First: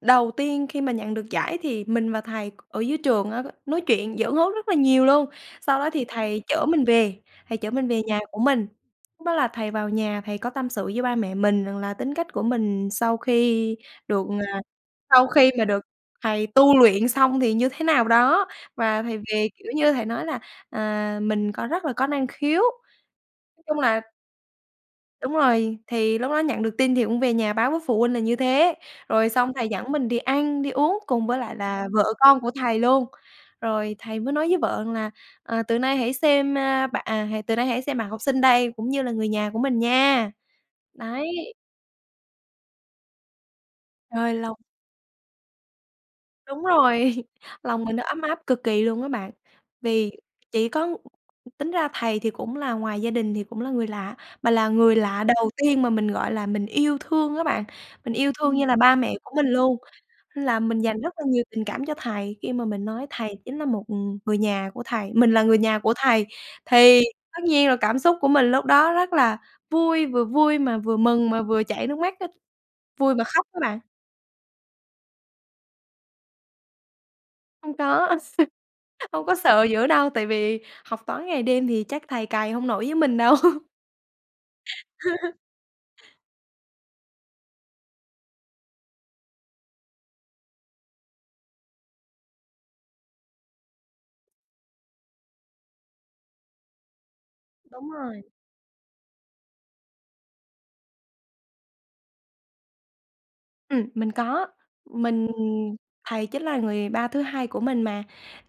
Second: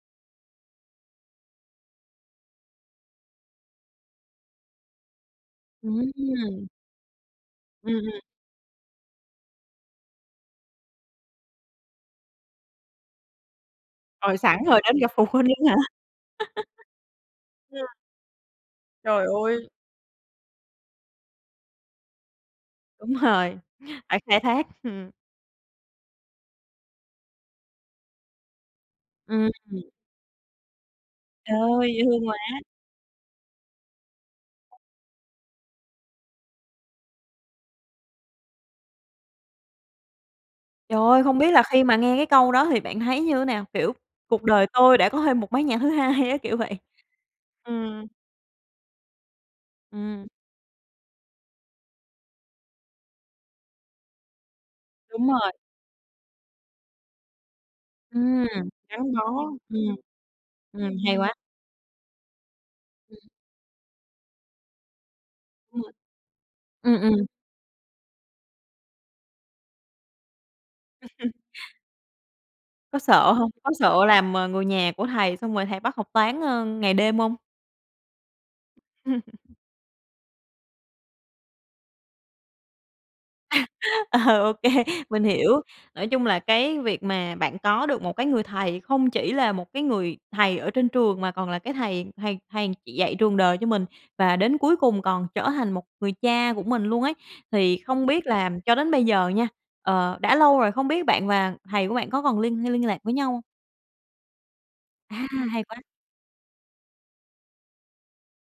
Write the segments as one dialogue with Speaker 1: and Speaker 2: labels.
Speaker 1: Đầu tiên khi mà nhận được giải thì mình và thầy c ở dưới trường á, c nói chuyện giỡn hớt rất là nhiều luôn, sau đó thì thầy chở
Speaker 2: Ừm.
Speaker 1: mình về, thầy chở mình
Speaker 2: Ừm,
Speaker 1: về nhà
Speaker 2: ừm.
Speaker 1: của mình. Lúc đó là thầy vào nhà, thầy có tâm sự với ba mẹ mình rằng là tính cách của mình sau khi được
Speaker 2: Rồi, sẵn
Speaker 1: à,
Speaker 2: rồi đến gặp
Speaker 1: sau
Speaker 2: phụ huynh
Speaker 1: khi mà
Speaker 2: luôn á hả?
Speaker 1: được thầy tu luyện xong thì như thế
Speaker 2: Ừm.
Speaker 1: nào đó, và thầy
Speaker 2: Trời
Speaker 1: về,
Speaker 2: ơi!
Speaker 1: kiểu như, thầy nói là, à, mình có rất là có năng khiếu,
Speaker 2: Đúng rồi,
Speaker 1: nói chung là
Speaker 2: phải khai thác. Hừm.
Speaker 1: Đúng rồi. Thì lúc đó nhận được tin thì cũng về nhà báo với phụ huynh là như thế, rồi
Speaker 2: Ừm.
Speaker 1: xong thầy dẫn mình đi ăn, đi uống cùng với lại là
Speaker 2: Trời, dễ
Speaker 1: vợ
Speaker 2: thương quá!
Speaker 1: con của thầy luôn. Rồi thầy mới nói với vợ rằng là "Ờ, từ nay hãy xem, a, bạ à, hà từ nay hãy xem bạn học sinh đây cũng như là người nhà của mình nha."
Speaker 2: Trời ơi, hông biết
Speaker 1: Đấy.
Speaker 2: là khi mà nghe cái câu đó thì bạn thấy như nào? Kiểu,
Speaker 1: Hơi
Speaker 2: cuộc
Speaker 1: lâu.
Speaker 2: đời tôi đã có thêm một mái nhà thứ hai á? Kiểu
Speaker 1: Đúng
Speaker 2: vậy.
Speaker 1: rồi, lòng mình nó
Speaker 2: Ừm.
Speaker 1: ấm áp cực kỳ luôn á bạn. Vì
Speaker 2: Ừm.
Speaker 1: chỉ có tính ra thầy thì cũng là ngoài gia đình thì cũng là người lạ, mà là người lạ
Speaker 2: Đúng
Speaker 1: đầu
Speaker 2: rồi.
Speaker 1: tiên mà mình, gọi là, mình yêu thương á bạn, mình yêu
Speaker 2: Ừm,
Speaker 1: thương như là ba
Speaker 2: gắn
Speaker 1: mẹ của
Speaker 2: bó,
Speaker 1: mình luôn.
Speaker 2: ừm,
Speaker 1: Là mình
Speaker 2: ừm.
Speaker 1: dành rất
Speaker 2: Hay
Speaker 1: là
Speaker 2: quá.
Speaker 1: nhiều tình cảm cho thầy khi mà mình nói thầy chính là một, ừm, người nhà của thầy mình là người nhà
Speaker 2: Ừm,
Speaker 1: của thầy. Thì
Speaker 2: ừm.
Speaker 1: tất nhiên là cảm xúc của mình lúc đó rất là vui, vừa vui mà vừa mừng mà vừa chảy nước mắt á,
Speaker 2: Có
Speaker 1: vui mà
Speaker 2: sợ
Speaker 1: khóc
Speaker 2: hông?
Speaker 1: á
Speaker 2: Có
Speaker 1: bạn.
Speaker 2: sợ làm, ờ, người nhà của thầy xong rồi thầy bắt học toán, a, ngày đêm hông?
Speaker 1: Hông có, hông có sợ dữ đâu, tại vì học toán ngày đêm thì chắc thầy cày hông nổi với mình đâu.
Speaker 2: Ờ, OK, mình hiểu, nói chung là cái việc mà bạn có được một cái người thầy không chỉ là một cái người thầy ở trên trường mà còn là cái thầy thầy thầy dạy trường đời cho mình, và đến cuối cùng còn trở thành một người cha của mình luôn ấy. Thì
Speaker 1: Đúng
Speaker 2: không
Speaker 1: rồi.
Speaker 2: biết là cho đến bây giờ nha, ờ, đã lâu rồi, không biết bạn và thầy của bạn có còn liên hay liên lạc với nhau hông?
Speaker 1: Ừm, mình có,
Speaker 2: À,
Speaker 1: mình
Speaker 2: hay quá!
Speaker 1: thầy chính là người ba thứ hai của mình mà,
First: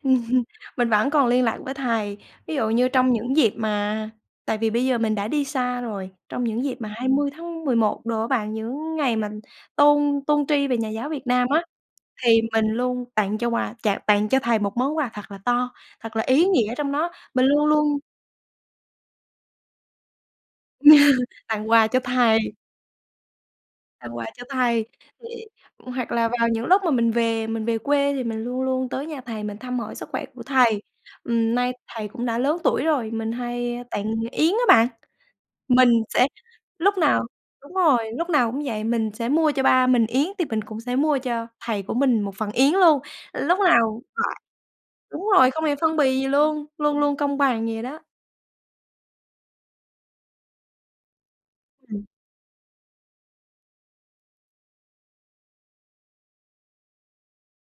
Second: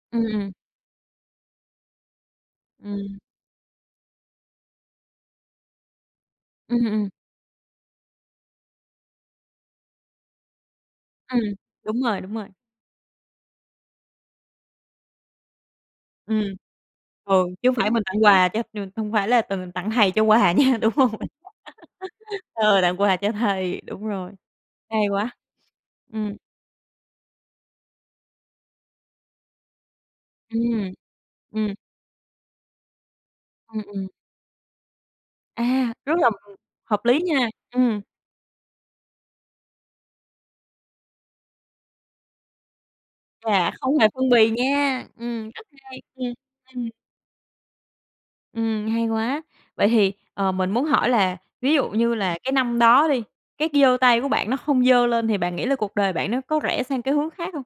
Speaker 1: ừm hừm,
Speaker 2: Ừm.
Speaker 1: mình vẫn còn liên lạc với thầy. Ví dụ như trong
Speaker 2: Ừm.
Speaker 1: những dịp mà tại vì bây giờ mình đã đi xa rồi, trong những dịp
Speaker 2: Ừm
Speaker 1: mà hai
Speaker 2: ừm.
Speaker 1: mươi tháng mười một đồ á bạn, những ngày mà tôn tôn tri về nhà giáo Việt
Speaker 2: Ừm,
Speaker 1: Nam á,
Speaker 2: đúng rồi, đúng
Speaker 1: thì
Speaker 2: rồi.
Speaker 1: mình luôn tặng cho quà chạ tặng cho thầy một món quà thật là to, thật là
Speaker 2: Ừm,
Speaker 1: ý nghĩa trong đó,
Speaker 2: ừ,
Speaker 1: mình luôn
Speaker 2: chứ hông phải
Speaker 1: luôn
Speaker 2: mình tặng quà cho ch hông phải là t tặng thầy cho quà nha, đúng hông?
Speaker 1: Tặng quà cho thầy.
Speaker 2: Ờ, tặng quà cho thầy, đúng
Speaker 1: Tặng quà
Speaker 2: rồi,
Speaker 1: cho thầy,
Speaker 2: hay quá.
Speaker 1: thì ừm, hoặc là
Speaker 2: Ừm.
Speaker 1: vào những lúc mà mình về mình về quê thì mình luôn luôn tới nhà thầy mình thăm hỏi sức khỏe của thầy,
Speaker 2: Ừm,
Speaker 1: ừm, nay
Speaker 2: ừm.
Speaker 1: thầy cũng đã lớn tuổi rồi. Mình hay,
Speaker 2: Ừm,
Speaker 1: a,
Speaker 2: ừm.
Speaker 1: tặng yến á bạn. Mình
Speaker 2: À, rất
Speaker 1: sẽ
Speaker 2: là, ừm,
Speaker 1: lúc
Speaker 2: hợp lý
Speaker 1: nào
Speaker 2: nha,
Speaker 1: đúng
Speaker 2: ừm.
Speaker 1: rồi, lúc nào cũng vậy, mình sẽ mua cho ba mình yến thì mình cũng sẽ mua cho thầy của mình một phần yến luôn, lúc
Speaker 2: Chà, không
Speaker 1: lào
Speaker 2: hề phân bì nha!
Speaker 1: đúng
Speaker 2: Ừm,
Speaker 1: rồi, không
Speaker 2: rất
Speaker 1: hề phân
Speaker 2: hay,
Speaker 1: bì gì
Speaker 2: ừm,
Speaker 1: luôn,
Speaker 2: ừm.
Speaker 1: luôn luôn công bằng vậy đó.
Speaker 2: Ừm, hay quá, vậy thì, ờ, mình muốn hỏi là ví dụ
Speaker 1: Ừm.
Speaker 2: như là cái năm đó đi, cái c giơ tay của bạn nó không giơ lên thì bạn nghĩ là cuộc đời bạn nó có rẽ sang cái hướng khác hông?